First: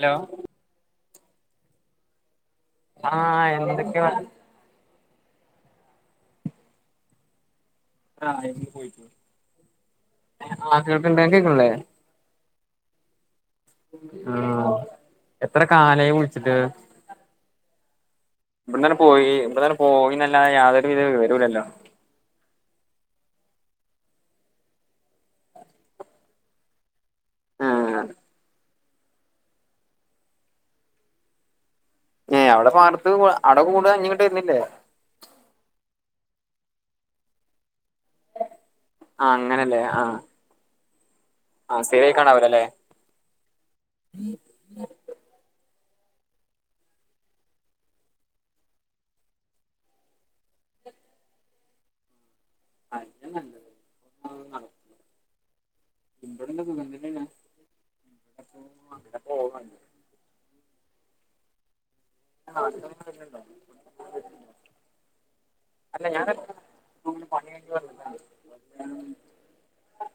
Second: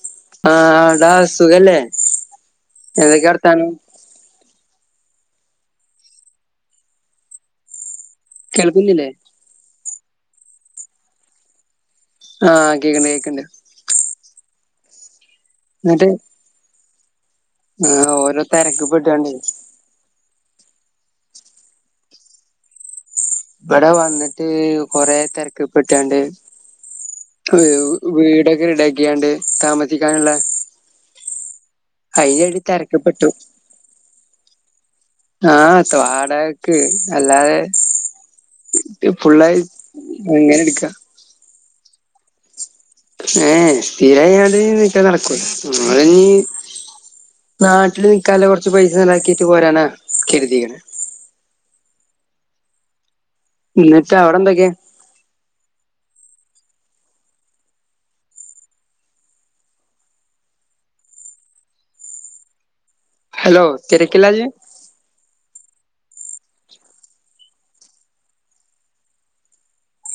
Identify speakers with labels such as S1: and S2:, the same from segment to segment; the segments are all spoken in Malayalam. S1: ഹലോ
S2: ആഹ് ടാ സുഖല്ലേ?
S1: ആ
S2: എന്തൊക്കെ വർത്താനം
S1: എന്തൊക്കെണ് ആയി
S2: കേൾക്കുന്നില്ലേ
S1: ആ കേക്കിണ്ട് ഇങ്ങക്ക് കേക്ക്ണ് ഇ ല്ലേ [unintelligible]
S2: ആഹ കേൾക്കണ്ട് കേക്കണ്ട്
S1: ആ എത്ര
S2: എന്നിട്ട്
S1: കാലായി വിളിച്ചിട്ട്?
S2: ആഹ് ഓരോ
S1: ഇവിടന്നെ പോയി
S2: തിരക്ക്പ്പെട്ടാണ്ട്
S1: ഇവിടെന്നന്നെ പോയ് അ യാതൊരു വിധ വിവരില്ലല്ലോ?
S2: ഇവിടെ വന്നിട്ട് കൊറെ തിരക്കപ്പെെട്ടണ്ട്
S1: ആഹ്
S2: വീടൊക്കെ റെഡിയാക്യാണ്ട് താമസിക്കാനുള്ള-
S1: ഏയ്
S2: അയിനൊരു
S1: അവിടെ പാർത്ത്
S2: തിരക്ക്പ്പെട്ടു
S1: അവിടെ കൂട ഇനിങ്ങോട് വരുന്നില്ലേ
S2: ആഹ് താടക്ക് അല്ലാതെ [inaudible]
S1: ആഹ്
S2: ഫുള്ളായി
S1: അങ്ങനല്ലേ ആഹ്
S2: എങ്ങനെ എടുക്ക?
S1: ആഹ് സേവക്കണാവരല്ലേ?
S2: ഏ തീരായി ഞട് നിക്ക നടക്കൂ നമ്മള [unintelligible] നാട്ടില് നിക്കാലെ കുറച്ച് പൈസ നിലാക്കിട്ട് പോരാനാ കരുതിക്കണ്
S1: [unintelligible]
S2: എന്നിട്ട് അവിടെ എന്തൊക്കെയാ?
S1: [unintelligible] ആ [unintelligible]
S2: ഹലോ തെരക്കിലാ നി?
S1: അല്ല ഞൻ [unintelligible]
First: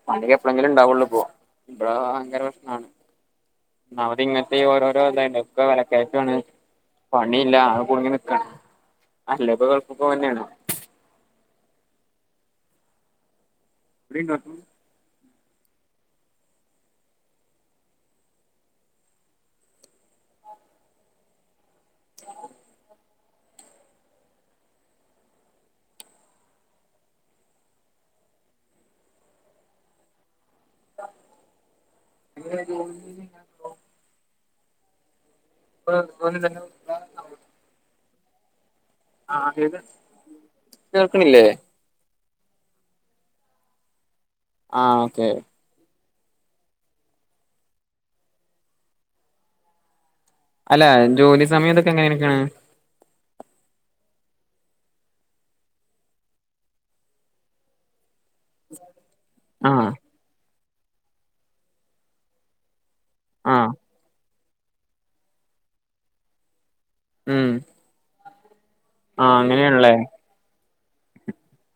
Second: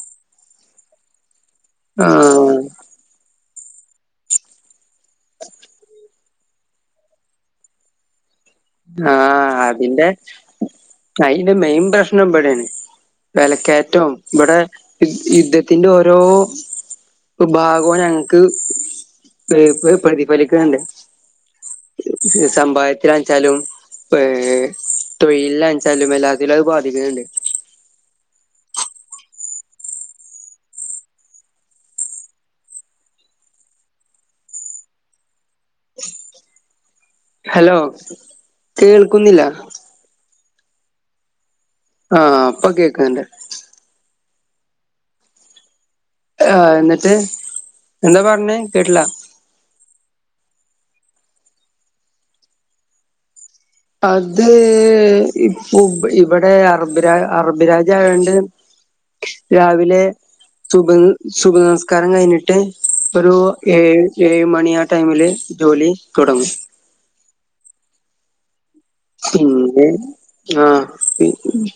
S1: പണി എപ്പഴെങ്കിലും ഇണ്ടാവുള്ളൂ പോ ഇ ഭയങ്കര
S2: ആഹ്
S1: പ്രശ്നാണ് അത് ഇങ്ങനത്തെ ഓരോരോ [unintelligible] ഒക്കെ വിലക്കയട്ടാണ് പണിയില്ല അ കുടുങ്ങി നിൽക്കേണ്
S2: ആഹ അതിന്റെ അതിന്റെ മെയിൻ പ്രശ്നം എപടെയാണ് വില കയറ്റവും ഇവിടെ യുദ്ധത്തിന്റെ ഓരോ വിഭാഗവും ഞങ്ങക്ക് [unintelligible] പ്രതിഫലിക്കുന്നുണ്ട് [inaudible] സമ്പായത്തിലായ് ച്ചാലും ഏ തൊഴിലണച്ചാലും എല്ലാത്തിലും അത് ബാധിക്കുന്നുണ്ട് [unintelligible]
S1: [unintelligible] [unintelligible]
S2: ഹലോ
S1: ആഹ് കേക്ക് കേൾക്കണില്ലേ
S2: ആഹ അപ്പൊ കേക്കണ്ട്
S1: ആഹ ഓക്കെ
S2: ആ എന്നിട്ട് എന്താ പറഞ്ഞേ കേട്ടില്ല
S1: അല്ല ജോലി സമയതൊക്കെ എങ്ങനെയൊക്കെയാണ്
S2: അത് ഇപ്പ ഇവിടെ അറബിരാ് അറബിരാജ്യയോണ്ട്
S1: ആഹ്
S2: രാവിലെ സുബ്ഹ് സുബ്ഹ് നിസ്കാരം കഴിഞ്ഞിട്ട് ഒരു
S1: ആഹ്
S2: ഏഴ് ഏഴ് മണിയ ആ ടൈമില് ജോലി തുടങ്ങും.
S1: ഉം ആഹ്
S2: ഉം
S1: അങ്ങനെയാണല്ലേ
S2: ആഹ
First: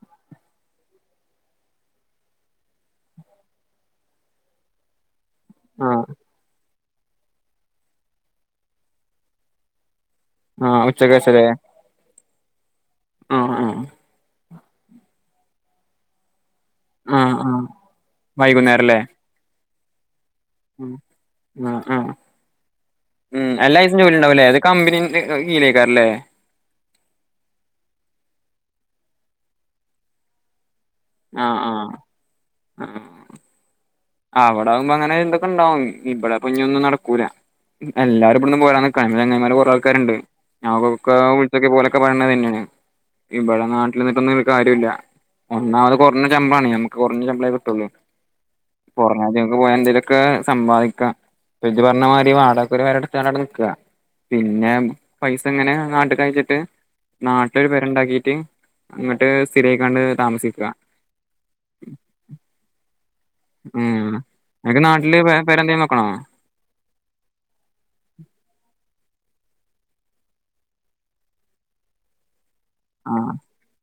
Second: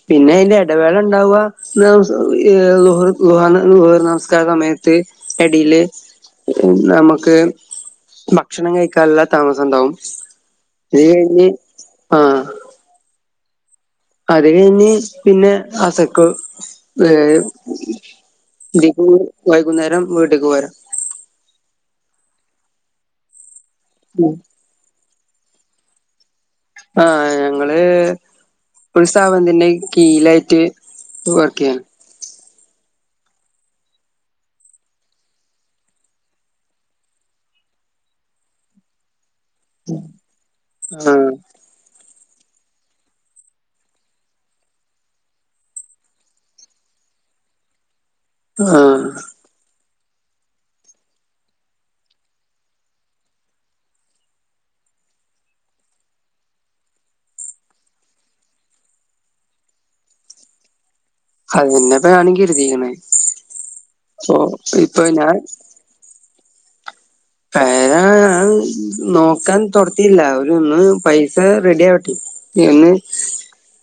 S2: പിന്നെ അതിന്റെ ഇടവേള ഉണ്ടാവുക [unintelligible] നിസ്കാര സമയത്ത് ഇടേൽ
S1: ആഹ്
S2: നമുക്ക് ഭക്ഷണം കഴിക്കാനുള്ള താമസം ഉണ്ടാവും.
S1: ആഹ ഉച്ചക് ശേഷമല്ലേ
S2: ആ..
S1: ആ ആ..
S2: അത് കഴിഞ്ഞ് പിന്നെ അസക്കൊ..
S1: ആഹ് ആഹ്
S2: [unintelligible]
S1: വൈകുന്നേരല്ലേ
S2: ഇതിയ്ക്കു... [unintelligible] വൈകുന്നേരം വീട്ടേക്ക് പോരാം...
S1: ആ
S2: ആഹ് ഞങ്ങള് ഒരു സ്ഥപനത്തിന്നെ കിയിൽലായിട്ട്..
S1: ആ ആ ആ... അവിടെ ആകുമ്പോ അങ്ങനെ ഇ ന്തൊക്കെ ഇണ്ടാവും ഇവിടെപ്പൊ ഇഞ്ഞൊന്നും നടക്കൂല... എല്ലാരും ഇവിടന്ന് പോരാനിക്കാണ് ചെങ്ങയിമാര് കുറെ ആൾാക്കാരുണ്ട് ഞാൻ അവർകൊക്കെ വിളിച്ചോ കിയപ്പം ഓലെ ക്കെ... [unintelligible] തന്നെയാണ് ഇവിടെ നാട്ടിൽ നിന്നിട്ടൊന്നും ഒരു കാര്യംല്ലാ... ഒന്നാമത് കുറഞ്ഞ ശമ്പളണ് ഞമ്മക്ക് കുറഞ്ഞ ശമ്പളെ കിട്ടുള്ളൂ..
S2: ആഹ് ആഹ്
S1: [unintelligible] ഒക്കെ സമ്പാദിക്കാം ഇഞ്ച് പറഞ്ഞ മാരി വാടകക്കൊരു പെരട്ത്ത് കാണ്ട് അവിടെ നിക്കാ പിന്നെ പൈസ ഇങ്ങനെ നാട്ട് കയച്ച്ട്ട് നാട്ടിലൊരു പേരണ്ടാക്കീട്ട് അങ്ങട്ട് സ്ഥിരയ്ക്കാണ്ട് താമസിക്കാ
S2: അതെന്നെ ഇപ്പൊ ഞാനും കെര്തീക്ക്ണെ
S1: ഉം എണക്ക് നാട്ടില് വേറെ പേരെന്തെകിലും നോക്കണോ
S2: പേരാ അത് നോക്കാൻ തൊടതീട്ടില്ല ഒരു ഒന്ന് പൈസ റെഡി ആവട്ടെ ഒന്ന്
S1: ആഹ്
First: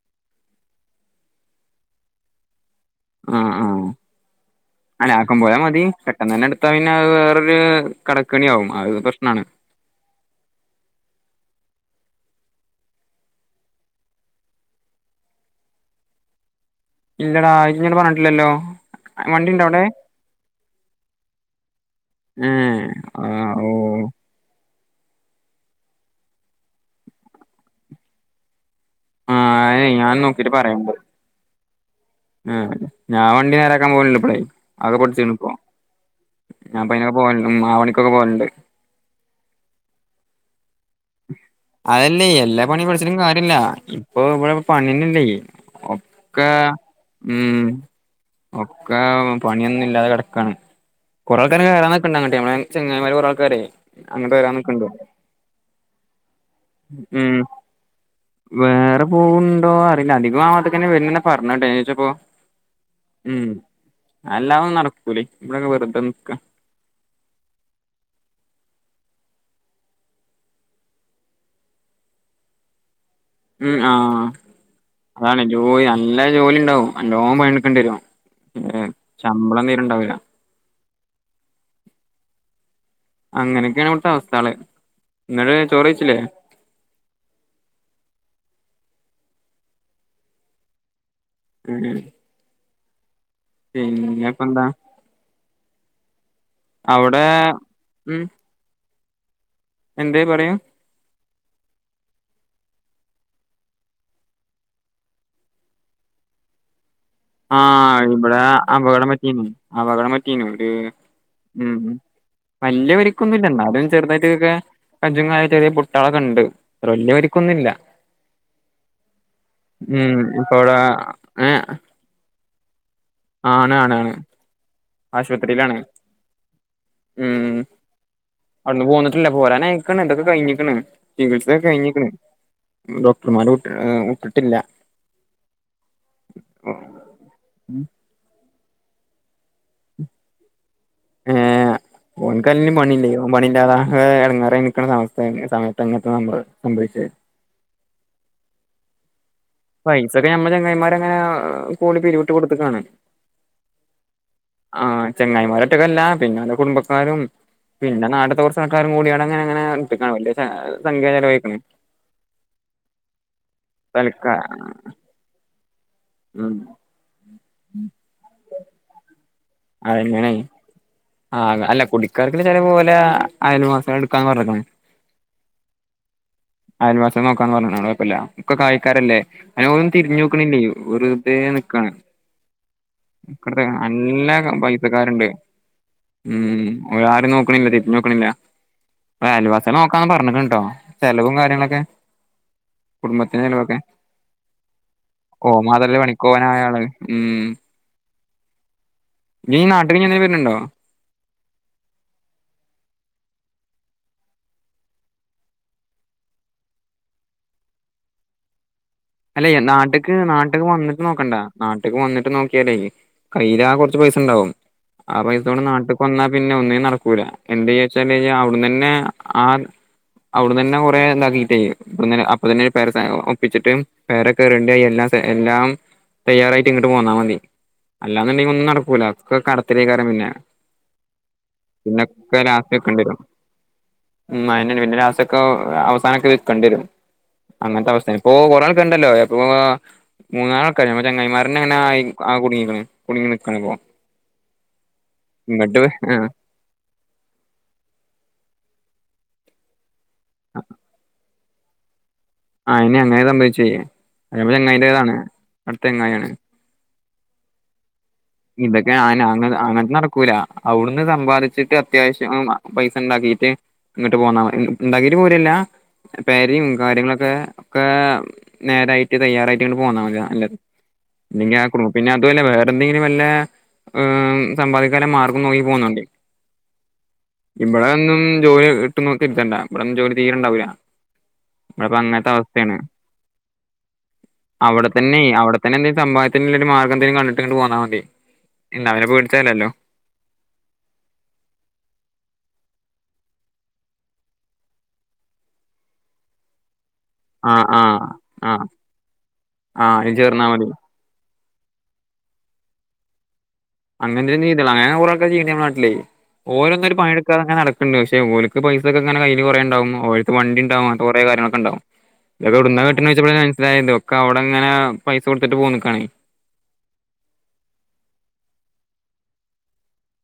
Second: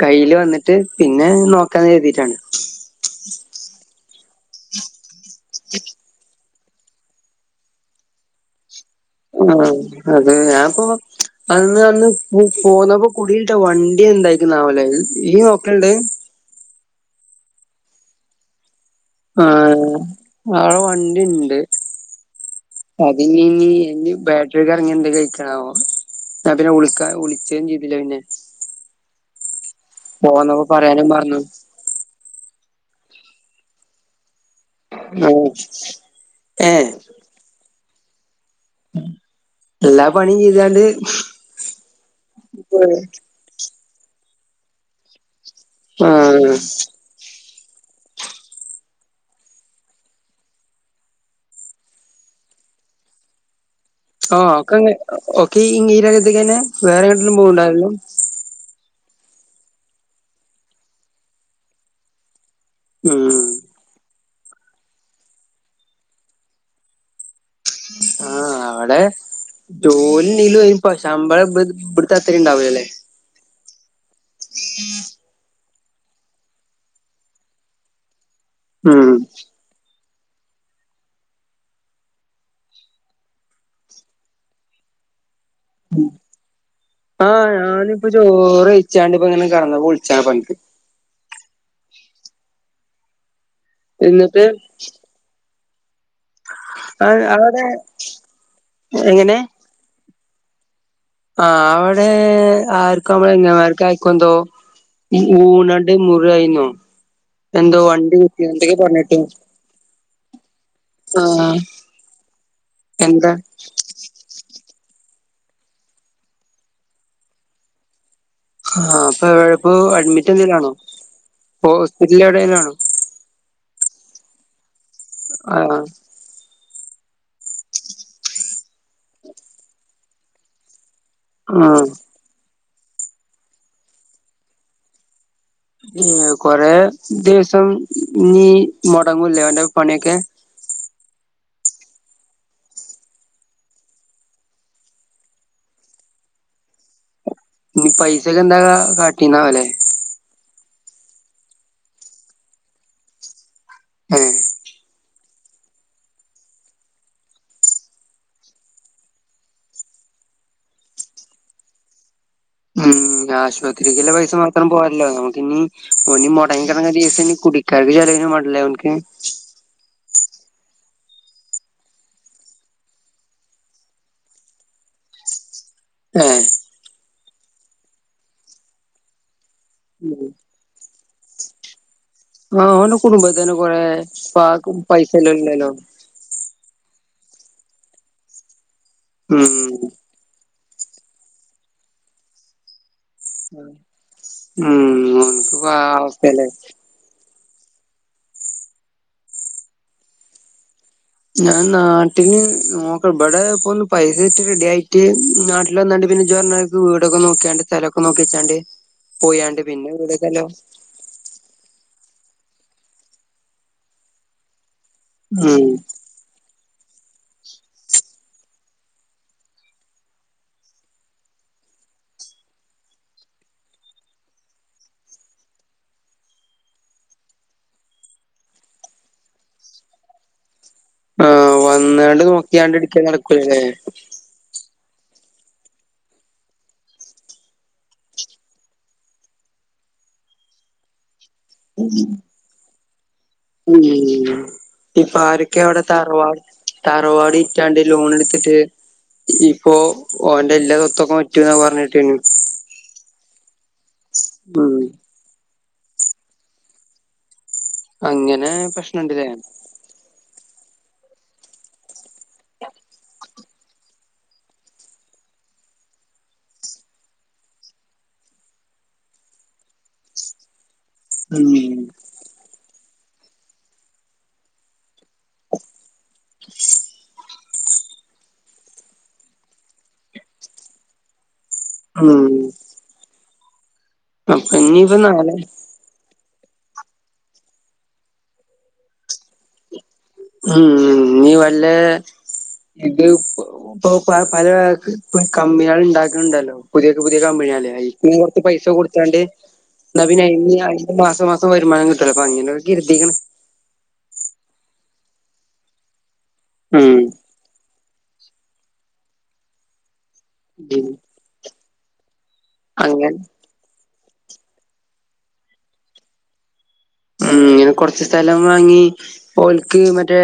S2: കയ്യിൽ വന്നിട്ട് പിന്നെ നോക്കാന്ന് കെര്തീട്ടാണ്
S1: ആ ആഹ അല്ല ആക്കം പോലെ മതി പെട്ടന്ന് ഇപ്പ അയ്നത് വേറെ എന്തിയേലും കടക്കെണിയാവും പ്രശ്നാണ്
S2: ആ അത് ഞാപ്പോ അന്ന് അന്ന് പോന്നപ്പോ കുടീലിട്ട വണ്ടി എന്തായിരിക്കുന്നാവോലെ ഈയ് നോക്കല്ണ്ടോ അത്
S1: ഇല്ലടാ അത് ഇന്നോട് പറഞ്ഞിട്ടില്ലല്ലോ വണ്ടി ഉണ്ടോ
S2: ആഹ
S1: അവിടെ
S2: അവടേ വണ്ടിണ്ട്
S1: ഏ
S2: അത്
S1: ആ
S2: ഞ്ഞി ഞ്ഞി
S1: ഓ
S2: ഞ്ഞി ബാട്ടറിയാ അത് ഇനി എന്തെങ്കിലും ആയികാണാവ ഞാൻ പിന്നെ വിളികാൻ വിളിച്ചും ചെയ്തില്ല പിന്നെ
S1: ആഹ അതെയ്‌ ഞാൻ നോക്കീട്ട്
S2: പോന്നപ്പോ
S1: പറയണ്ട്
S2: പറയാനും മറന്നു
S1: ഉം ഞാൻ വണ്ടി നേരാക്കാൻ പോണ്ട്പ്പളയ്‌ അത് പൊട്ച്ച്ക്ക്ണ് ഇപ്പൊ
S2: ഏ
S1: ഞാൻ ഇപ്പൊഅയ്നൊക്കെ പോവല്ണ്ട് ഉം ആ പണിക്കൊക്കെ പോവല്ണ്ട്
S2: എല്ലാ പണിം [unintelligible]
S1: അതല്ലേയ് എല്ലാ പണി പഠിച്ചിട്ടും കാര്യല്ലാ ഇപ്പൊ ഇബടെ പണിന്നെല്ലേയ്
S2: ആ
S1: ഒക്കെ ഉം ഒക്കെ പണിയൊന്നും ഇല്ലാതെ കിടക്കാണ് കുറൾക്കാര് കയറാൻ നിക്ക്ണ്ട് അങ്ങട്ട് ചങ്ങയ്മാര് കൊറേആള്ക്കാരെയ്‌
S2: ആഹ ഒക്കെ ഒക്കെ ഈ രംഗത്ത്ക്കന്നെ വേറെ എങ്ങട്ടെങ്കിലും പോവിണ്ടോ ആരേലും
S1: പോവ്‌ണ്ടോ അറില്ല അധികം ആ ഭാഗത്ത്‌ കെന്നെ വരുന്നത് എന്നാ പറഞ്ഞെ [unintelligible]
S2: ഉം
S1: അല്ലാതെ ഒന്നും നടക്കൂലെയ്‌ ഇബടെക്കെ വെറുതെ നിക്കാ
S2: അവടെ ജോലിഇല്ലെങ്കിലും ഒല്ക്ക് ശമ്പളം ഇബ്ട്ത്തെ അത്തരീം ഇണ്ടാവൂലലെ
S1: ഉം ആഹ് അതാണ് ജോലി നല്ല ജോലി ഉണ്ടാവും നല്ലോം പണി ഇട്ക്കെണ്ടിഎരും ഉം ശമ്പളം തീരെണ്ടാവൂലാ അങ്ങനെയൊക്കെയാണ് ഇവിടുത്തെ അവസ്ഥകള് ഇങ്ങൾ ചോറ് വൈച്ചില്ലേ
S2: ആഹ് ഞാനിപ്പ ചോറ്യ്‌ച്ചാണ്ട് ഇപ്പാ ഇങ്ങനെ കിടന്നപ്പം വിളിച്ചതാണ് ഇപ്പനക്
S1: ഉം ഉം
S2: എന്നിട്ട്
S1: പിന്നെപ്പെന്താ
S2: ആ
S1: അവിടെ
S2: അവടെ
S1: ഉം
S2: എങ്ങനെ
S1: എന്തേ പറയൂ
S2: ആ അവിടെ ആർക്കോ അമ്മളെങ്ങായിമാർക് ആർക്കെന്തോ ഊണാണ്ട് മുറിയായിന്നൊ
S1: ആഹ ഇബടെ അപകടം പറ്റീന്നു അപകട [unintelligible] ഉം
S2: ആ
S1: ഉം ഉം വലിയ
S2: എന്താ
S1: പരിക്കൊന്നുല്ല ന്നാലും ചെറുതായിട്ട്ക്കൊക്കെ കഞ്ചുംകാലൊക്കായിട്ട് ചെറിയ പൊട്ടുകളൊക്കെണ്ട് വല്യ പരിക്കൊന്നുല്ല
S2: ആ ഇപ്പെവടെ ഇപ്പൊ
S1: ഉം
S2: അഡ്മിറ്റ്
S1: ഇപ്പ
S2: എന്തെലാണോ
S1: ഇവിടെ ഏ
S2: ഹോസ്പിറ്റല് എവിടെലാണോ
S1: ആണ് ആണ് ആണ് ആശുപത്രിയിലാണ്
S2: ആ
S1: ഉം അവ്ട്ന് പോന്നിട്ടില്ല പോരാനായ്‌ക്ക്ണ് ഇതൊക്കെ കഴിഞ്ഞിക്ക്ണ് ചികിസയൊക്കെ
S2: ആ
S1: കഴിഞ്ക്ക്ണ് ഡോക്ടർമാര് വിട്ട് ഉം വിട്ടിട്ടില്ല
S2: [unintelligible] കൊറേ ദിവസം ഞീ മൊടങ്ങുല്ലെ ഓന്റെ പണിയൊക്കെ.
S1: ഓൻകല്ലേല്ലും പണില്ലേ ഓ പണില്ലാതാ [unintelligible] എടെങ്ങാറായി നിക്കണസമയത്ത് സമയത്തങ്ങനത്തെ [unintelligible] [inaudible]
S2: ഇനി പൈസൊക്കെ എന്താ കാ [unintelligible]
S1: പൈസൊക്കെ ഞമ്മ ചെങ്ങയമാരങ്ങനെ കൂടി പിരിവിട്ട് കൊടുത്ത്ക്കാണ്.
S2: ഉം.
S1: ആ ചെങ്ങായിമാരൊറ്റക്കല്ല പിന്നെ ഓരെ കുടുംബക്കാരും. പിന്നെ നാട്ടത്തെ കുറച്ച് ആൾക്കാരും കൂടിയങ്ങനെങ്ങനെ [unintelligible] വലിയ സംഖ്യ ചെലവായിക്ക്ണ്.
S2: ഉം. ഉം
S1: തൽക്കാ
S2: ആശുപത്രിക്കിള്ളപൈസമാത്രം പോരല്ലോ നമുകിനി ഓൻ
S1: ഉം
S2: മൊടങ്ങിക്കിടങ്ങ ദിവസം [unintelligible] [unintelligible] ചെലവിനും മാണ്ടേ ലേ ഓൻക്ക്.
S1: അത്ങ്ങനായ്. ആഹ് അല്ല കുടിക്കാർക്ക്ള്ള ചെലവ് ഓലെ അയൽവാസ്യേൾ എടുക്കാന്ന് പറഞ്ഞക്ണ്.
S2: ഏഹ്
S1: നോക്കാന്ന് പറഞ്ഞക്ക്ണ് അത് കൊയപ്പല്ല [unintelligible] കായിക്കാരല്ലേ അയിനൊരൊന്നും തിരിഞ്ഞു നോക്കണില്ലേ വെറുതേനിക്കാണ്.
S2: ആ ഓന്റെകുടുംബത്തിന് കൊറേ
S1: പൈസക്കാര്ണ്ട്
S2: പ്പാർക്കുംപൈസഇല്ലോല്ലലോ.
S1: ഉം ഒരാരും നോക്കണില്ല തിരിഞ്ഞോക്കണ്ണില്യ, ഓരയൽവാസിയേള്
S2: ഉം
S1: നോക്കാന്ന് പറഞ്ഞിക്ക്ണട്ടോ. ചെലവും കാര്യങ്ങളൊക്കെ. കുടുംബത്തിലെ ചെലവൊക്കെ
S2: ഉം ഓൻക്ക്
S1: [unintelligible] ഉം
S2: പാവപ്പല്ലേ
S1: നീ നാട്ടിക്കിനി എന്നേലും വെരിണ് ണ്ടോ?
S2: ഞാൻ നാട്ടില് നോക്ക് ഇബടെ ഇപ്പ ഒന്ന് പൈസട്ട് റെഡി ആയിട്ട് നാട്ടിൽ വന്നാണ്ട്. പിന്നെ ഇജിപറഞ്ഞോല്ലെ വീടൊക്കെ നോക്ക്യാണ്ട് സ്ഥലൊക്കെ നോക്കിവെച്ചാണ്ട്.
S1: അല്ലേ നാട്ടക്ക് നാട്ടക്ക് വന്നിട്ട് നോക്കണ്ടാ, നാട്ടിക്ക് വന്നി ട്ട് നോക്ക്യലേ കയിലാകെ കൊറച്പൈസണ്ടാവും ആ പയ്സോണ്ട്
S2: ഉം
S1: നാട്ട്ക്ക് വന്നാ പിന്നെ ഒന്നിനും. നടക്കൂല എന്തേയച്ചാല് അവിടന്നന്നെ ആ അവിടന്നെ കൊറെ ഇതാക്കിട്ടേ [unintelligible] അപ്പൊ തന്നെ [unintelligible] ഒപ്പിച്ചിട്ട് പെര കേറണ്ട്യ എല്ലാ സെ എല്ലാം തയ്യാറായിട്ട് ഇങ്ങോട്ട് പോന്നാ മതി. അല്ലാന്ന്ണ്ടെങ്കിൽ ഒന്നും നടക്കൂല ഒക്കെ കടത്തിലേക്കാരം പിന്നെ.
S2: ആഹ് വന്നാണ്ട്
S1: പിന്നക്കെ
S2: നോക്കിയാണ്ട് ഇട്ക്കല്
S1: ലാസ്റ്റെക്കണ്ടെരും
S2: നടക്കൂലല്ലേ
S1: മ്മാ പിന്നെ ലാസ്റ്റൊക്കെ അവസാനൊക്കെൽക്കണ്ട്യരും അങ്ങനത്തെ അവസ്ഥേണ് ഇപ്പൊ [unintelligible] ക്കണ്ടല്ലോ അപ്പോ മൂന്നാളൊക്കെ ഞമ്മ ചങ്ങായ്മാരങ്ങനെനായി ആകെ കുടുങ്ങിക്കുണു.
S2: ഉം ഇപ്പ ആരൊക്കെ
S1: ഇങ്ങട്ട്
S2: അവിടെ
S1: ആഹ്
S2: തറവാ തറവാടി വിറ്റാണ്ട് ലോൺ എടുത്തിട്ട്. ഇപ്പോ ഓന്റെ എല്ലാ സൊത്തൊക്കെ വിറ്റുന്നാ പറഞെട്ടിനെ.
S1: ആ ഇനി അങ്ങന സംഭവിച്ചെ അയമ്മെ
S2: ഉം
S1: ചെങ്ങായിന്റെണ്. അടുത്തങ്ങയാണ്
S2: അങ്ങനെ
S1: ഇതൊക്കെ അങ്ങനെ
S2: പ്രശ്നണ്ട്ല്ലേ
S1: അ അങ്ങന നടക്കൂല. അവിടുന്ന് സമ്പാദിച്ചിട്ട് അത്യാവശ്യം പൈസ ണ്ടാക്കിട്ട് ഇങ്ങോട്ട് പോന്നാമതി ഇണ്ടാക്കിട്ട് പോരല്ല പെര്യും കാര്യങ്ങളൊക്കെ. ക്ക ഒക്കെ നേരായിട്ട് തയ്യാറായിട്ട്ങ്ട്ട് ഇങ്ങട്ട് പോന്നാണല് നല്ലത്
S2: ഉം
S1: നിങ്ങ ആ ഗ്രൂപ്പിനതുവല്ല [unintelligible] വിടെ എന്തെങ്കിലും വല്ല ഉം സമ്പാദിക്കാന് മാർഗം നോക്കി പോന്നുണ്ട് ഇവ്ടെ ഒന്നും ജോലി ഇട്ട് നോക്കി ഇരുത്തണ്ട, ഇവിടെന്നും ജോലി തീരണ്ടാവൂല്ല. ഇപ്പ അങ്ങൻത്തെ
S2: ഉം
S1: അവസ്ഥേണ്
S2: അപ്പൊ
S1: അവിടെ
S2: ഇനിയിപ്പ
S1: തന്നേ
S2: നാളെ
S1: അവിടെത്തന്നെ എന്തേം സംബാ [unintelligible] മാർഗ ന്തേലും കണ്ടിട്ട്ങ്ങ്ട്ട് പോന്നാ മതി എന്നാ പിന്നെ പേടിച്ചാലല്ലോ.
S2: ഉം നീ വല്ല ഇത് ഇപ്പ്പ്പൊ പ് പല ക് കമ്മികൾ ഇണ്ടാക്ക്ണ്ടല്ലോ പുതിയൊക്കെ പുതിയ
S1: ആ
S2: കമ്പനിയല്ലേ
S1: ആ
S2: ഇപ്പും കൊറച്ച്
S1: ആ
S2: പൈസ കൊടുത്താണ്ട്
S1: ആ
S2: ന്നാ
S1: അയില്
S2: പിന്നെ
S1: ചേർന്നാ
S2: അയ്ന്
S1: മതി
S2: അടുത്ത മാസം മാസം വരുമാനം കിട്ട്യുല്ലൊ അപ്പ അങ്ങനൊ കരുതിക്കണ്
S1: അങ്ങനത്തെന്നെ [unintelligible] അങ്ങനെ കൊറെ ആള്ക്കാര് ചെയ്യ്ണ്ട് മ്മളെ നാട്ടില്, ഓരോന്നും
S2: ഉം
S1: പണിയെടുക്കാെ ങ്ങനെ നടക്കും ണ്ട് പക്ഷെഓലക്ക് പൈസൊക്കെങ്ങനെ കയ്യി ല് ഉണ്ടാവും ഓലക് വണ്ടി ഇണ്ടാവും അങ്ങനെ കുറേ കാര്യങ്ങളൊക്കെണ്ടാവും ഇത ഇടുന്ന കെട്ട
S2: അങ്ങനെ
S1: വെച്ചപ്പോള മനസ്സിലായത് ഒക്കെ അവിടെങ്ങനെ പൈസ കൊടുത്തിട്ട് പോന്നക്ക്‌ണെ
S2: ഉം ഇങ്ങനെ കൊറച്ച് സ്ഥലം വാങ്ങി ഓൽക്ക് മറ്റേ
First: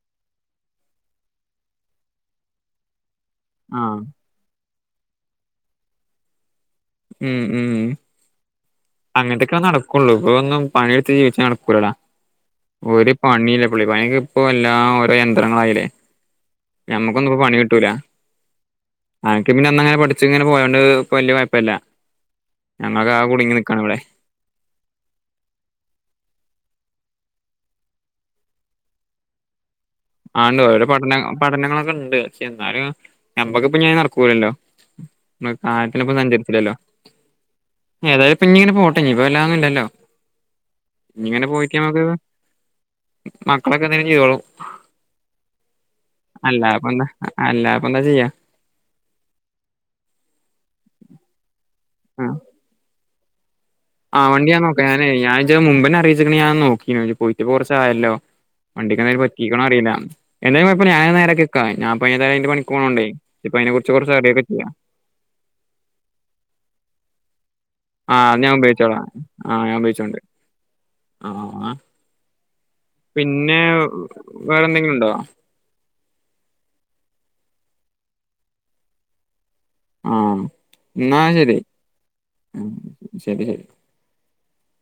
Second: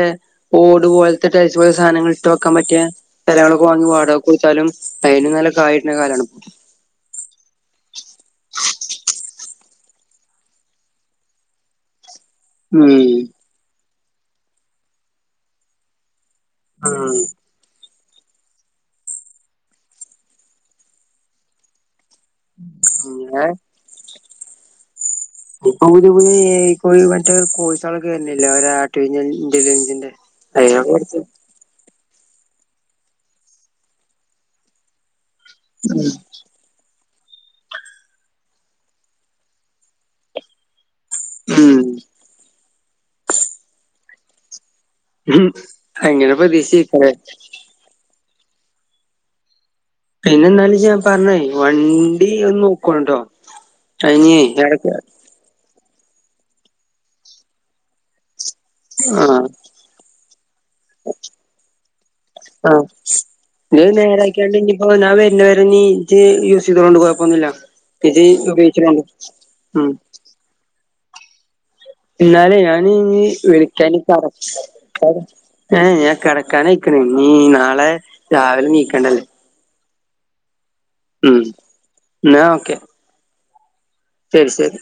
S2: ഓട് പോലത്തെ പോലെ സാധനങ്ങൾ ഇട്ടോ വിക്കാൻ പറ്റിയ സ്ഥലങ്ങളൊക്കെ
S1: ആ
S2: വാങ്ങി വാടകക്ക്‌ കൊടുത്താലും അയിന് നല്ല കായി ടുന്ന കാലാണ്
S1: ഉം ഉം അങ്ങനത്തൊക്കെ നടക്കുള്ളൂ ഇപ്പ ഒന്നും പണിയെടുത്ത് ജീവിചാ നടക്കൂലടാ
S2: ഉം
S1: ഒരു പണില്ല പുള്ളി പണിക്ക് ഇപ്പോ എല്ലാ ഓരോ യന്ത്രങ്ങളായില്ലേ
S2: ഉം
S1: ഞമ്മക്കൊന്നുംപ്പോ പണി കിട്ടൂല അനക്ക് പിന്നെ അന്നങ്ങനെ പഠിച്ച് ഇങ്ങനെ പോയണ്ട് വല്യ കുഴപ്പല്യ ഞങ്ങളൊക്കെ ആകെ
S2: അങ്ങനെ
S1: കുടുങ്ങി നിക്കാണ് ഇവിടെ
S2: ഇപ്പൊ പുതിയ പുതിയ മറ്റേ കോഴസകളൊക്കെവരുന്നില്ലേ ആർട്ടിഫിഷ്യൽ ഇന്റലിജൻ
S1: ആണ്ട് ഓരോ പഠന പഠനങ്ങളൊക്കെ ഉണ്ട് പക്ഷെ എന്നാലും ഞമ്മക്കിപ്പ ഞാൻ നടക്ക്കു ലല്ലോ നമ്മള് കാര്യത്തിനൊപ്പം സഞ്ചരിച്ചില്ലല്ലോ ഏതായാലും പിന്ന ഇങ്ങനെ പോട്ടെ ഇപ്പ വല്ലാന്നുംണ്ടല്ലോ ഇനി ഇങ്ങനെ പോയിട്ട
S2: ഉം
S1: നമുക്ക് മക്കളൊക്കെ എന്തെങ്കും ചെയ്തോളൂ
S2: ഉം അങ്ങനെ
S1: അല്ലാപ്പന്താ
S2: പ്രതീക്ഷിക്കല്ലേ
S1: അല്ലാപ്പ എന്താ ചെയ്യാ
S2: പിന്നെ എന്നാലും ഞാൻ പറഞ്ഞേ
S1: ആ
S2: വണ്ടി ഒന്ന് നോക്കണട്ടോ
S1: ആ വണ്ടി ഞൻ നോക്ക ഞാന് ഞാൻഇജ്ജ് മുമ്പെന്നെ അറിയിച്ചിക് ഞാൻ നോക്കീനെ പോയിട്ട് കുറച്ചായല്ലോ വണ്ടിക്കന്തെങ്കു
S2: ആഹ്
S1: പറ്റിക്കണം അറിയില്ല എന്തേലും കുഴപ്പ ഇല്ല ഞൻ നേരെക്കിവക്കഞാൻ പരംന്റെ പണി പോണണ്ട്
S2: ഇ നേരാക്കിയാണ്ട് ഇനിപ്പോഞാൻ വരുന്നവര നീ ഇജ്ജ് യൂസ് ചെയ്തോണ്ട് കുഴപ്പൊന്നില്ല
S1: ആ ഞാൻ ബിച്ചോളാം ആ ഞാൻ ബീച്ചോളാം ആ പിന്നെ
S2: ഞാനിനിവിളിക്ക [unintelligible]
S1: വേറെന്തെങ്കിലും ഉണ്ടോ
S2: കേട്കനായ്ക്ക്ന്ന് ഇനി നാളെ രാവിലെ ണീക്കണ്ടല്ലേ
S1: ആഎന്നാ ശരി
S2: എന്നാ ഓക്കെ
S1: ഉംശരി
S2: ശരി ശരി